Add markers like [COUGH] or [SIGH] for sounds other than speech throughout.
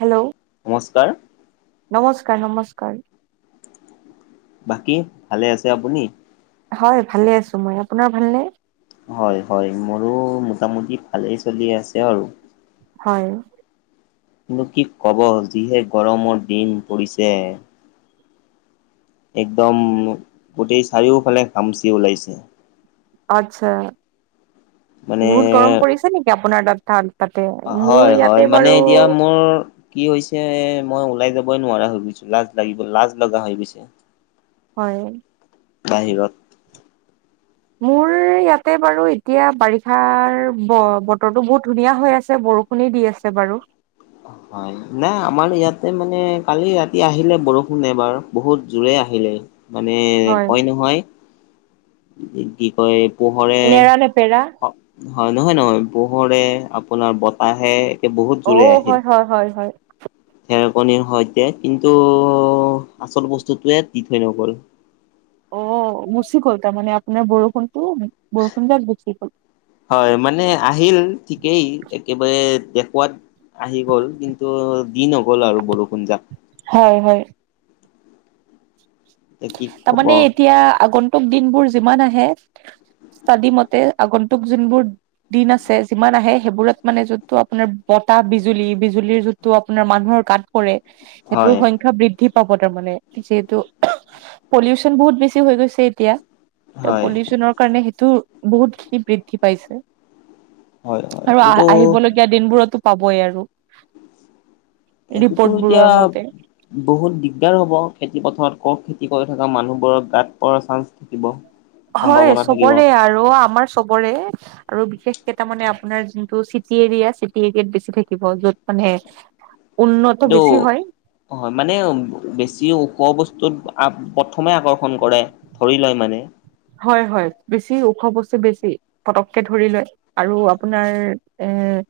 Hello, নমস্কাৰ। নমস্কাৰ নমস্কাৰ বাকী ভালে আছে আপুনি হয় ভালে আছো মই আপোনাৰ ভাল নে? হয় হয় মোৰো মোটামুটি ভালেই চলি আছে আৰু হয় কিন্তু কি ক'ব যিহে গৰমৰ দিন পৰিছে একদম গোটেই চাৰিওফালে ঘামুচি ওলাইছে আচ্ছা মানে বহুত গৰম পৰিছে নেকি আপোনাৰ তাৰ তাত তাতে হয় মোৰ হয় ইয়াতে মানে বাৰু এতিয়া মোৰ কি হৈছে মই ওলাই যাবই নোৱাৰা হৈ গৈছো লাজ লাগিব লাজ লগা হৈ গৈছে হয় বাহিৰত মোৰ ইয়াতে বাৰু এতিয়া বাৰিষাৰ ব বতৰটো বহুত ধুনীয়া হৈ আছে বৰষুণে দি আছে বাৰু হয় নাই আমাৰ ইয়াতে মানে কালি ৰাতি আহিলে বৰষুণ এবাৰ বহুত জোৰে আহিলে মানে হয় কয় নহয় এই যে কি কয় পোহৰে নেৰা নেপেৰা হয় নহয় নহয় পোহৰে আপোনাৰ বতাহে এতিয়া বহুত অ জোৰে আহিল হয় হয় হয় হয় ঢেৰকনীৰ সৈতে কিন্তু আচল বস্তুটোৱে দি থৈ নগ'ল অ মুচিকল তাৰ মানে আপোনাৰ বৰষুণতটো বৰষুণ জাক গুচি গ'ল হয় মানে আহিল ঠিকেই একেবাৰে দেখুৱাত আহি গ'ল কিন্তু দি গ'ল আৰু বৰষুণ যাক হয় হয় এতিয়া কি ক'ব। তাৰমানে এতিয়া আগন্তুক দিনবোৰ যিমান আহে তাদি মতে আগন্তুক যোনবোৰ দিন আছে যিমান আহে সেইবোৰত মানে যোনটো আপোনাৰ বতাহ বিজুলী বিজুলীৰ যোন টো আপোনাৰ মানুহৰ গাত পৰে হয় সেইটোৰ সংখ্যা বৃদ্ধি পাব তাৰমানে যিহেতু পলিউচন বহুত বেছি হৈ গৈছে এতিয়া ত হয় পলিউচনক কাৰণে সেইটো বহুতখি বৃদ্ধি পাইছে হয় হয় আৰু আহ এইটো আহিব ল গিয়া দিনবোৰতো পাবই আৰু এইটোতো ৰিপৰ্ট এতিয়া বোৰৰ মতে বহুত দিগদাৰ হব খেতি পথাৰত কত খেতি কৰি থকা মানুহবোৰৰ গাত পোৰাৰ চান্স থাকিব হয় সম্ভাৱনা থাকিব। চবৰে আৰু আমাৰ চবৰে আৰু বিশেষকে তাৰ মানে আপোনাৰ যোনটো চিটি এৰিয়া চিটি এৰিয়াত বেছি থাকিব য'ত মানে উন্নত বেছি হয় অ হয় মানে বেছি ওখ বস্তুত প্ৰথমে আকৰ্ষণ কৰে ধৰি লয় মানে হয় হয় বেছি ওখ বছে বেছি পটককে ধৰি লয় আৰু আপোনাৰ এৰ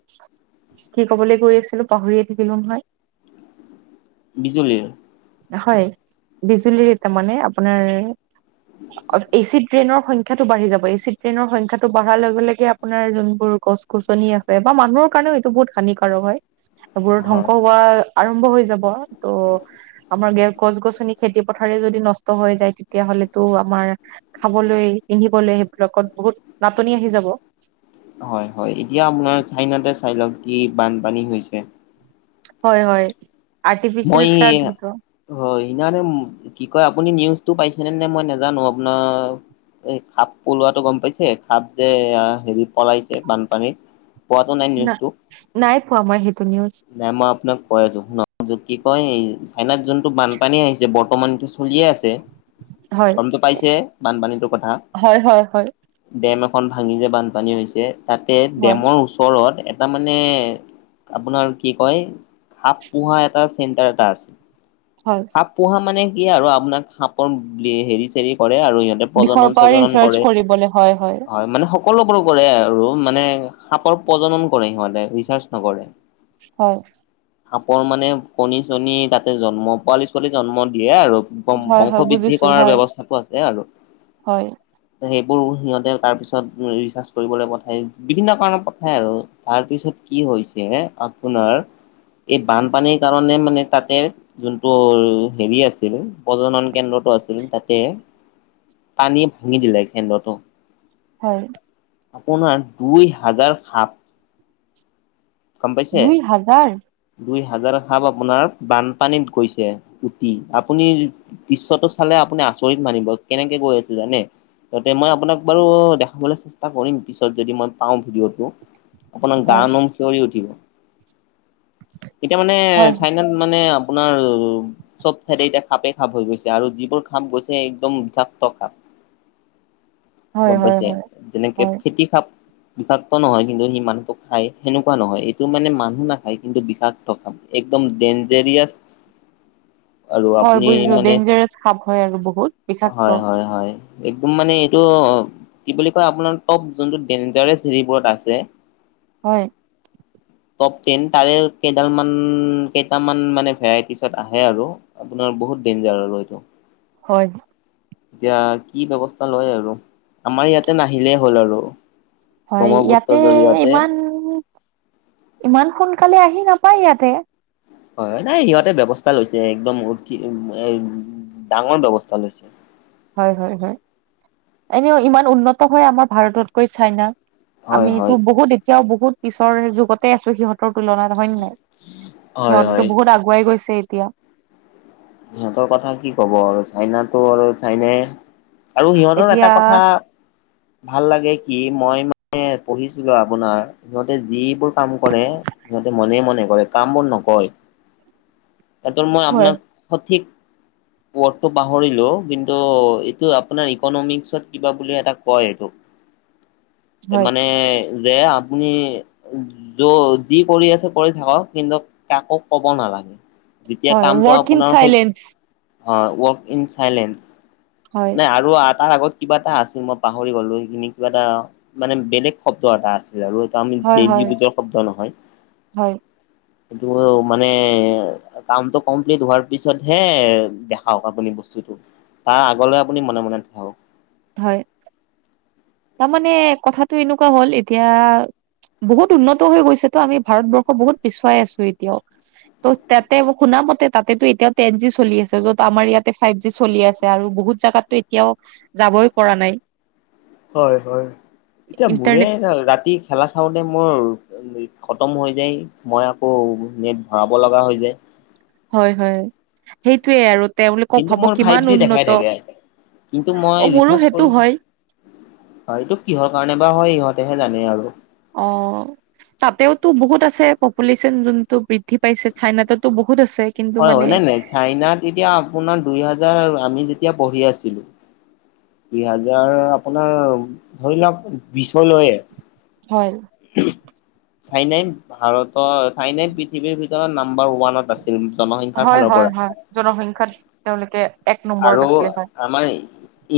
কি কবলে গৈ আছিলো পাহৰিয়ে থাকিলো নহয় বিজুলীৰ হয় বিজুলীৰ তাৰ মানে আপোনাৰ এচিড ট্ৰেইনৰ সংখ্যাটো বাঢ়ি যাব চি ট্ৰেইনৰ সংখ্যাটো বাঢ়াৰ লগে লগে আপোনাৰ যোনবোৰ গছ গছনি আছে বা মানুহৰ কাৰণেও এইটো বহুত হানিকাৰক হয় সেই বোৰত হয়। ধ্বংস হোৱা আৰম্ভ হৈ যাব ত' আমাৰ গছ-গছনি খেতি পথাৰে যদি নষ্ট হৈ যায় তেতিয়াহলেতো আমাৰ খাবলৈ পিন্ধিবলৈ সেইবিলাকত বহুত নাটনি আহি যাব। হয় হয় এতিয়া আপোনাৰ চাইনাতে চাই লওক কি বানপানী হৈছে। হয় হয়। আৰ্টিফিচিয়েল মই ফ্লাড সেইটো হয়, সিনানে কি কয় আপুনি নিউজটো পাইছেনে নে মই নাজানো আপোনাৰ এই খাপ পলোৱাটো গম পাইছে খাপ যে হেৰি পলাইছে বানপানীত। পোৱাতু নাই না নিউজটো, নাই পোৱা মই সেইটো নিউজ মই আপোনাক কৈ আছো শুনক। কি কয় এই চাইনাত যোনটো বানপানী আহিছে বৰ্তমানটো চলিয়ে আছে। হয় গমটো পাইছে বানপানীটোৰ কথা। হয় হয় হয় ডেম এখন ভাঙি যে বানপানী হৈছে তাতে হয় ডেমৰ ওচৰত তাৰমানে আপোনাৰ কি কয়, খাপ পুহা এটা চেণ্টাৰ এটা আছে। হয়। সাপ পোহা মানে কি আৰু আপোনাক সাপৰ হেৰি চেৰি কৰে আৰু সিহঁত দিশৰ প্ৰজনন পৰা সজনন ৰিচাৰ্চ কৰে, কৰিবলে হয় হয় মানে সক সকলোবোৰ কৰে আৰু মানে সাপৰ প্ৰজনন কৰে সিহঁতে ৰিচাৰ্চ নকৰে। হয়। সাপৰ মানে কণী চণী তাতে জন্ম পোৱালি ছোৱালী জন্ম দিয়ে আৰু। হয় হয় বংশ বৃদ্ধি বুজিছো কৰাৰ হয় ব্যৱস্থাতটো আছে আৰু। হয় সেইবোৰ সিহঁতে তাৰ পিছত ৰিচাৰ্চ কৰিবলৈ পঠায় বিভিন্ন কাৰণত পঠায় আৰু। তাৰপিছত কি হৈছে আপোনাৰ এই বানপানীৰ কাৰণে মানে তাতে যোনটো হেৰি আছিলে, প্ৰজনন কেন্দ্ৰটো আছিল তাতে পানীয়ে ভাঙি দিলে কেন্দ্ৰটো। হয়। আপোনাৰ দুই হাজাৰ সাপ। গম পাইছে। দুই হাজাৰ দুই হাজাৰ সাপ আপোনাৰ বানপানীত গৈছে উুটি আপুনি দৃশ্যটো চালে আপুনি আচৰিত মানিব কেনেকে গৈ আছে জানে! ততে মই আপোনাক বাৰু দেখাবলৈ চেষ্টা কৰিম পিছত যদি মই পাওঁ ভিডিঅ'টো। আপোনাক গা হয় নোম সিয়ৰি উঠিব, এতিয়া মানে হয় চাইনাত মানে আপোনাৰ চব চাইডে এতিয়া সাপে সাপ হৈ গৈছে আৰু যিবোৰ সাপ গৈছে একদম বিষাক্ত সাপ। [UNINTELLIGIBLE] হয় গম হয় পাইছে, হয় যেনেকে হয় খেতি সাপ। বিষাক্ত নহয় কিন্তু সি মানুহটো খাই। সেনেকুৱা নহয় এইটো মানে মানুহ নাখায় কিন্তু বিষাক্ত সাপ একদম ডেঞ্জেৰিয়াছ আৰু হয় আপুনি বুজিছো মানে ডেঞ্জাৰাছ সাপ হয় আৰু বহুত হয় বিষাক্ত। হয় হয় একদম মানে এইটো কি বুলি কয় আপোনাৰ টপ যোনটো ডেঞ্জাৰছ ৰিবৰত আছে। হয়। টপ টেন তাৰে কেইডালমান কেইটামান মানে ভেৰাইটিচত আহে আৰু আপোনাৰ বহুত ডেইনজাৰ আৰু এইটো। হয়। এতিয়া কি ব্যৱস্থা লয় আৰু আমাৰ ইয়াতে নাহিলেই হ'ল আৰু। হয় ব্ৰহ্মপুত্ৰৰ ইয়াতে জৰিয়তে ইমান ইমান সোনকালে আহি নাপায় ইয়াতে। হয় হয় নাই সিহঁতে ব্যৱস্থা লৈছে একদম উ এ ডাঙৰ ব্যৱস্থা লৈছে। হয় হয় হয় এনেও ইমান উন্নত হয় আমাৰ ভাৰততকৈ চাইনা হয় আমিতো হয় বহুত এতিয়াও বহুত পিছৰ যুগতে আছো সিহঁতৰ তুলনাত নহয় ন নাই হয় হয় সিহঁতে বহুত আগুৱাই গৈছে এতিয়া সিহঁতৰ কথা কি ক'ব আৰু চাইনাতটো আৰু চাইনে আৰু সিহঁতৰ এটা এতিয়া কথা ভাল লাগে কি মই মানে পঢ়িছিলো আপোনাৰ সিহঁতে যিবোৰ কাম কৰে সিহঁতে মনে মনে কৰে কাম বোৰ নকয় সহত মই হয় আপোনাক সঠিক ৰ্ডটো পাহৰিলো কিন্তু এইটো আপোনাৰ ইকনমিক্সত কিবা বুলি এটা কয় এই [UNINTELLIGIBLE] মানে যে আপুনি য যি কৰি আছে কৰি থাকক কিন্তু কাকো ক'ব নালাগে। যেতিয়া কামটো আপোনাৰ চাইলেস অ ৱৰ্ক ইন চাইলেঞ্চ হয় নাই আৰু আৰু তাৰ আগত কিবা এটা আছিল মই পাহৰি গলো সেইখিনি কিবা এটা মানে বেলেগ শব্দ এটা আছিল আৰু এটা আমি হয় হয় ডেইলী পুজৰ শব্দ নহয় হয় কি মানে কামটো কমপ্লিট হোৱাৰ তাৰপিছতহে দেখাওক আপুনি বস্তুতটো তাৰ আগলৈ আপুনি মনে মনে থাকক হয় তাৰমানে কথাটো এনেকুৱা হ'ল এতিয়া বহুত উন্নত হৈ গৈছে তো আমি ভাৰতবৰ্ষ বহুত পিছুৱাই আছো এতিয়াও ত' তাতে শুনা মতে তাতেটো এতিয়াও টেন জি চলি আছে য'ত আমাৰ ইয়াতে ফাইভ জি চলি আছে। আৰু বহুত জাগাতো এতিয়াও যাবই পৰা নাই। হয় হয়, এতিয়া ইন্টাৰনেট মোৰেই ৰাতি খেলা চাওঁতে মোৰ খতম হৈ যায়, মই আকৌ নেট ভৰাব লগা হৈ যায়। হয় হয়, সেইটোৱেই আৰু। তেওঁলোকক কিন্তু মোৰ ভাবক ফাইভ কিমান জি দেখাই উন্নত, থাকে কিন্তু মই অ', মোৰো সেইটো হয়। অ', এইটো কিহৰ কাৰণে বা হয়, ইহঁতেহে জানে আৰু। অহ। তাতেও তো বহুত আছে, পপুলেশ্যন যোনতটো বৃদ্ধি পাইছে, চাইনাতোটো বহুত আছে। কিন্তু হয় মানে হয়, নাই নাই, চাইনা তেতিয়া আপোনাৰ দুই হাজাৰ আমি যেতিয়া পঢ়ি আছিলো। দু হাজাৰ আপোনাৰ ধৰি লওক বিশ লয় হয় চাইনাইত ভাৰতৰ চাইনাইত পৃথিৱীৰ ভিতৰত নাম্বাৰ ওৱানত আছে জমা হৈ হয়, হয়, হয়, জনসংখ্যাত তেওঁলোকে এক নম্বৰত আৰু আছিলে হয় আমাৰ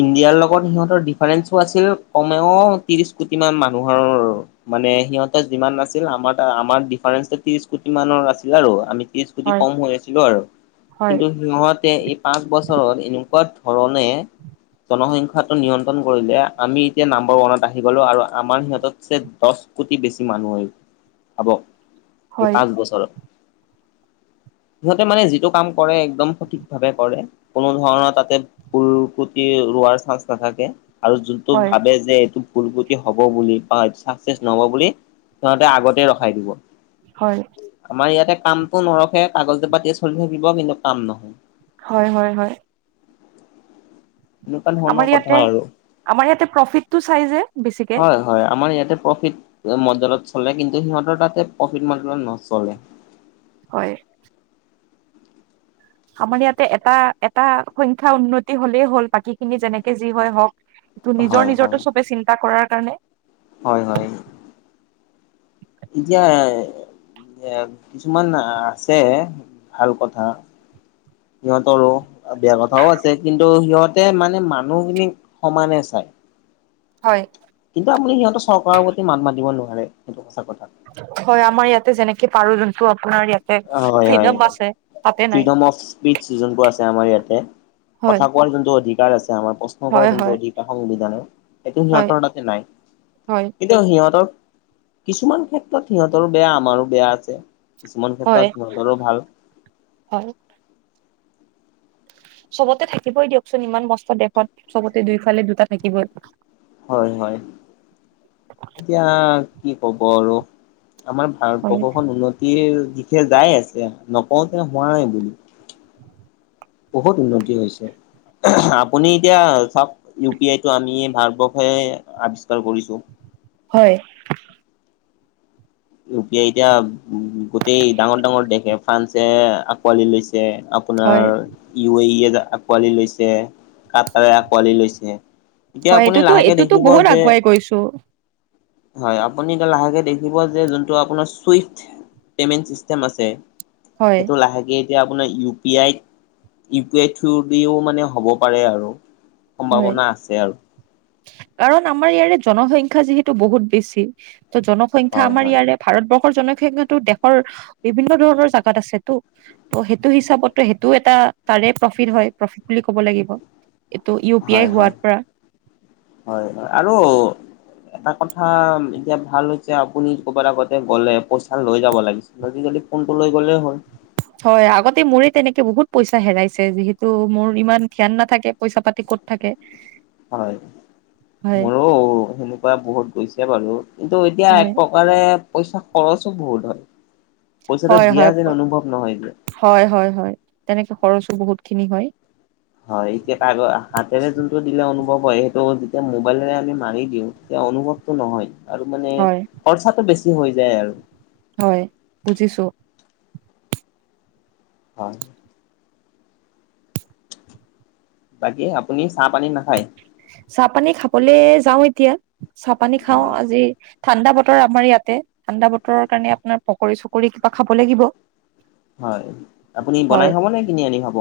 ইণ্ডিয়াৰ লগত সিহঁতৰ ডিফাৰেন্ঞ্চো আছিল, কমেও ত্ৰিশ কোটি মান মানুহৰ। মানে সিহঁতৰ যিমান নাছিল, আমাৰ আমাৰ ডিফাৰেন্সো ত্ৰিশ কোটি মানৰ আছিল আৰু আমি ত্ৰিশ যি হয় কম হৈ আছিলো আৰু, হয় কিন্তু সিহঁতে এই পাঁচ বছৰ এনেকুৱা ধৰণে জনসংখ্যাটো নিয়ন্ত্ৰণ কৰিলে, আমি এতিয়া নাম্বৰ ওৱানত আহি গ'লো আৰু আমাৰ সিহঁতচে দহ কোটি বেছি মানুহ হৈ গ'ল, ভাবক এই হয় পাঁচ বছৰত। সিহঁতে মানে যিটো কাম কৰে, একদম সঠিকভাৱে কৰে। কোনো ধৰণৰ তাতে ভুল ক্ৰুটি ৰোৱাৰ চান্স নাথাকে। আৰু যোনটো হয় ভাবে যে এইটো - ভুল ক্ৰুটি হ'ব বুলি বা চাকচেছ নহব বুলি সিহতে আগতেই ৰখাই দিব। হয়। আমাৰ ইয়াতে কামটো নৰখে, কাগজে পাতিয়ে চলি থাকিব, কিন্তু কাম নহয়। হয়, হয়, হয়। এনেকুৱা ধৰণৰ আমাৰ কথা ইয়াতে, আৰু আমাৰ ইয়াতে প্ৰফিটটো চাই যে বেছিকে। হয় হয়, আমাৰ ইয়াতে প্ৰফিট মডেলত চলে, কিন্তু সিহঁতৰ তাতে প্ৰফিট মডেলত নচলে। হয়। আমাৰ ইয়াতে এটা এটা সংখ্যা উন্নতি হ'লেই হ'ল বাকীখিনি যেনেকে যি হয় হওঁক। টো নিজৰ হয় হয় নিজৰটো চবেই চিন্তা কৰাৰ কাৰণে। হয় হয়। এতিয়া এ কিছুমান আছে ভাল কথা। সিহঁতৰো বেয়া কথাও আছে, কিন্তু সিহঁতে মানে মানুহখিনিক সমানে চাই। হয়। কিন্তু আপুনি সিহঁতৰ চৰকাৰৰ প্ৰতি মাত মাতিব নোৱাৰে, সেইটো সঁচা কথা। হয়, আমাৰ ইয়াতে যেনেকে পাৰো যোনটো আপোনাৰ ইয়াতে হয় হয় ফ্ৰীডম আছে। তাতে নাই ফ্ৰীডম অফ স্পিচ যোনটোৰ আছে আমাৰ ইয়াতে, হয় কথা কোৱাৰ যোনটো অধিক - কাৰ আছে আমাৰ, প্ৰশ্ন কৰা হয় যোনটো হয় অধিকাৰ সংবিধানৰ, সেইটো হয় সিহঁতৰ তাতে নাই। হয় কিন - কিন্তু সিহঁতৰ কিছুমান ক্ষেত্ৰত সিহঁতৰো বেয়া, আমাৰো বেয়া আছে, কিছুমান - হয়, হয়। চবতে থাকিবই দিয়কচোন ইমান মস্ত দেশত, চবতে দুইফালে দুটা থাকিবই। হয় হয়। এতিয়া কি ক'ব আৰু? আমাৰ হয় ভাৰতবৰ্ষখন উন্নতি - তিৰ দিশে যাই আছে, নকওঁ যে হোৱা নাই বুলি। বহুত উন্নতি হৈছে। আপুনি এতিয়া চাওক, ইউ পি আইটো আমি ভাৰতবৰ্ষই আৱিষ্কাৰ কৰিছোঁ। হয়। ইউ পি আই এতিয়া গোটেই ডাঙৰ ডাঙৰ দেশে, ফ্ৰান্সে আকোৱালি লৈছে। আপ - আপোনাৰ হয় ইউ এ ইয় আঁকোৱালি লৈছে, কাটাৰে আঁকোৱালি লৈছে। এতিয়া আপুনি লাহেকে দেখিব যে - কৈছো। হয়, আপুনি এতিয়া লাহেকে দেখিব যে, যোনটো আপোনাৰ চইফ পেমেণ্ট চিষ্টেম আছে, হয় সেইটো লাহেকে - এতিয়া আপোনাৰ ইউ পি আইত, ইউ পি আই থ্ৰু দিও মানে হ'ব পাৰে আৰু। হয় সম্ভাৱনা আছে আৰু। কাৰণ আমাৰ ইয়াৰে জনসংখ্যা যিহেতু বহুত বেছি, ত জন - সংখ্যা হয় আমাৰ হয় ইয়াৰে ভাৰতবৰ্ষৰ জনসংখ্যাটো দেশৰ বিভিন্ন ধৰণৰ জাগাত আছেতো। ত' সেইটো হিচাপতো সেইটো এটা তাৰে প্ৰফিট হয়, প্ৰফিট বুলি ক'ব লাগিব। ত' ইউ পি আই হয় হয় হোৱাৰ পৰা। হয়, হয়। আৰু - এটা কথা এতিয়া ভাল হৈছে আপুনি কৰবাত আগতে গ'লে, পইচা লৈ যাব লাগিছ। আজি কালি ফোনটো লৈ গ'লে হ'ল। হয়, আগতে মোৰে তেনেকে বহুত পইচা হেৰাইছে যিহেতু মোৰ ইমান ধ্যান নাথাকে পইচা-পাতি ক'ত থাকে। [UNINTELLIGIBLE] হয়, হয় মই অ সেনেকুৱা বহুত গৈছে বাৰু কিন্তু এতিয়া হয় এপক কাৰে পইচা খৰচো বহুত হয়, পইচাটো হয় দিয়া হয় যেন অনুভৱ নহয় যে। হয়, হয়, হয় তেনেকে খৰচো বহুত খিনি হয়। হয়, এতিয়া তা-আগৰ, হাতেৰে যোনটো দিলে অনুভৱ হয়, সেইটো যেতিয়া মোবাইলেৰে আমি মাৰি দিওঁ এতিয়া অনুভৱটো নহয় আৰু মানে হয় খৰচাটো বেছি হৈ যায় আৰু। হয় বুজিছো। হয়। বাকী আপুনি চাহ পানী নাখায়? চাহ পানী খাবলে যাওঁ এতিয়া, চাহ পানী খাও হয় আজি ঠাণ্ডা বতৰ আমাৰ ইয়াতে, ঠাণ্ডা বতৰৰ কাৰণে আপোনাৰ পকৰি-চকৰি কিবা খাব লাগিব। হয়, আপুনি বনাই হয় খাব নে, কিনি আনি খাব।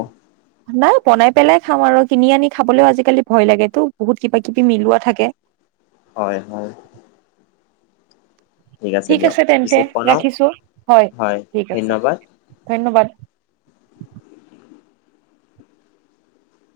নাই বনাই পেলাই খাও আৰু কিনি আনি খাবলৈও আজিকালি ভয় লাগেটো, বহুত কিবা-কিবি মিলোৱা থাকে। হয়, হয়। ঠিক দিয়ক আছে তেন্তে পিছে প্ৰণৱ ৰাখিছো হয় ঠিক আছে, ধন্যবাদ।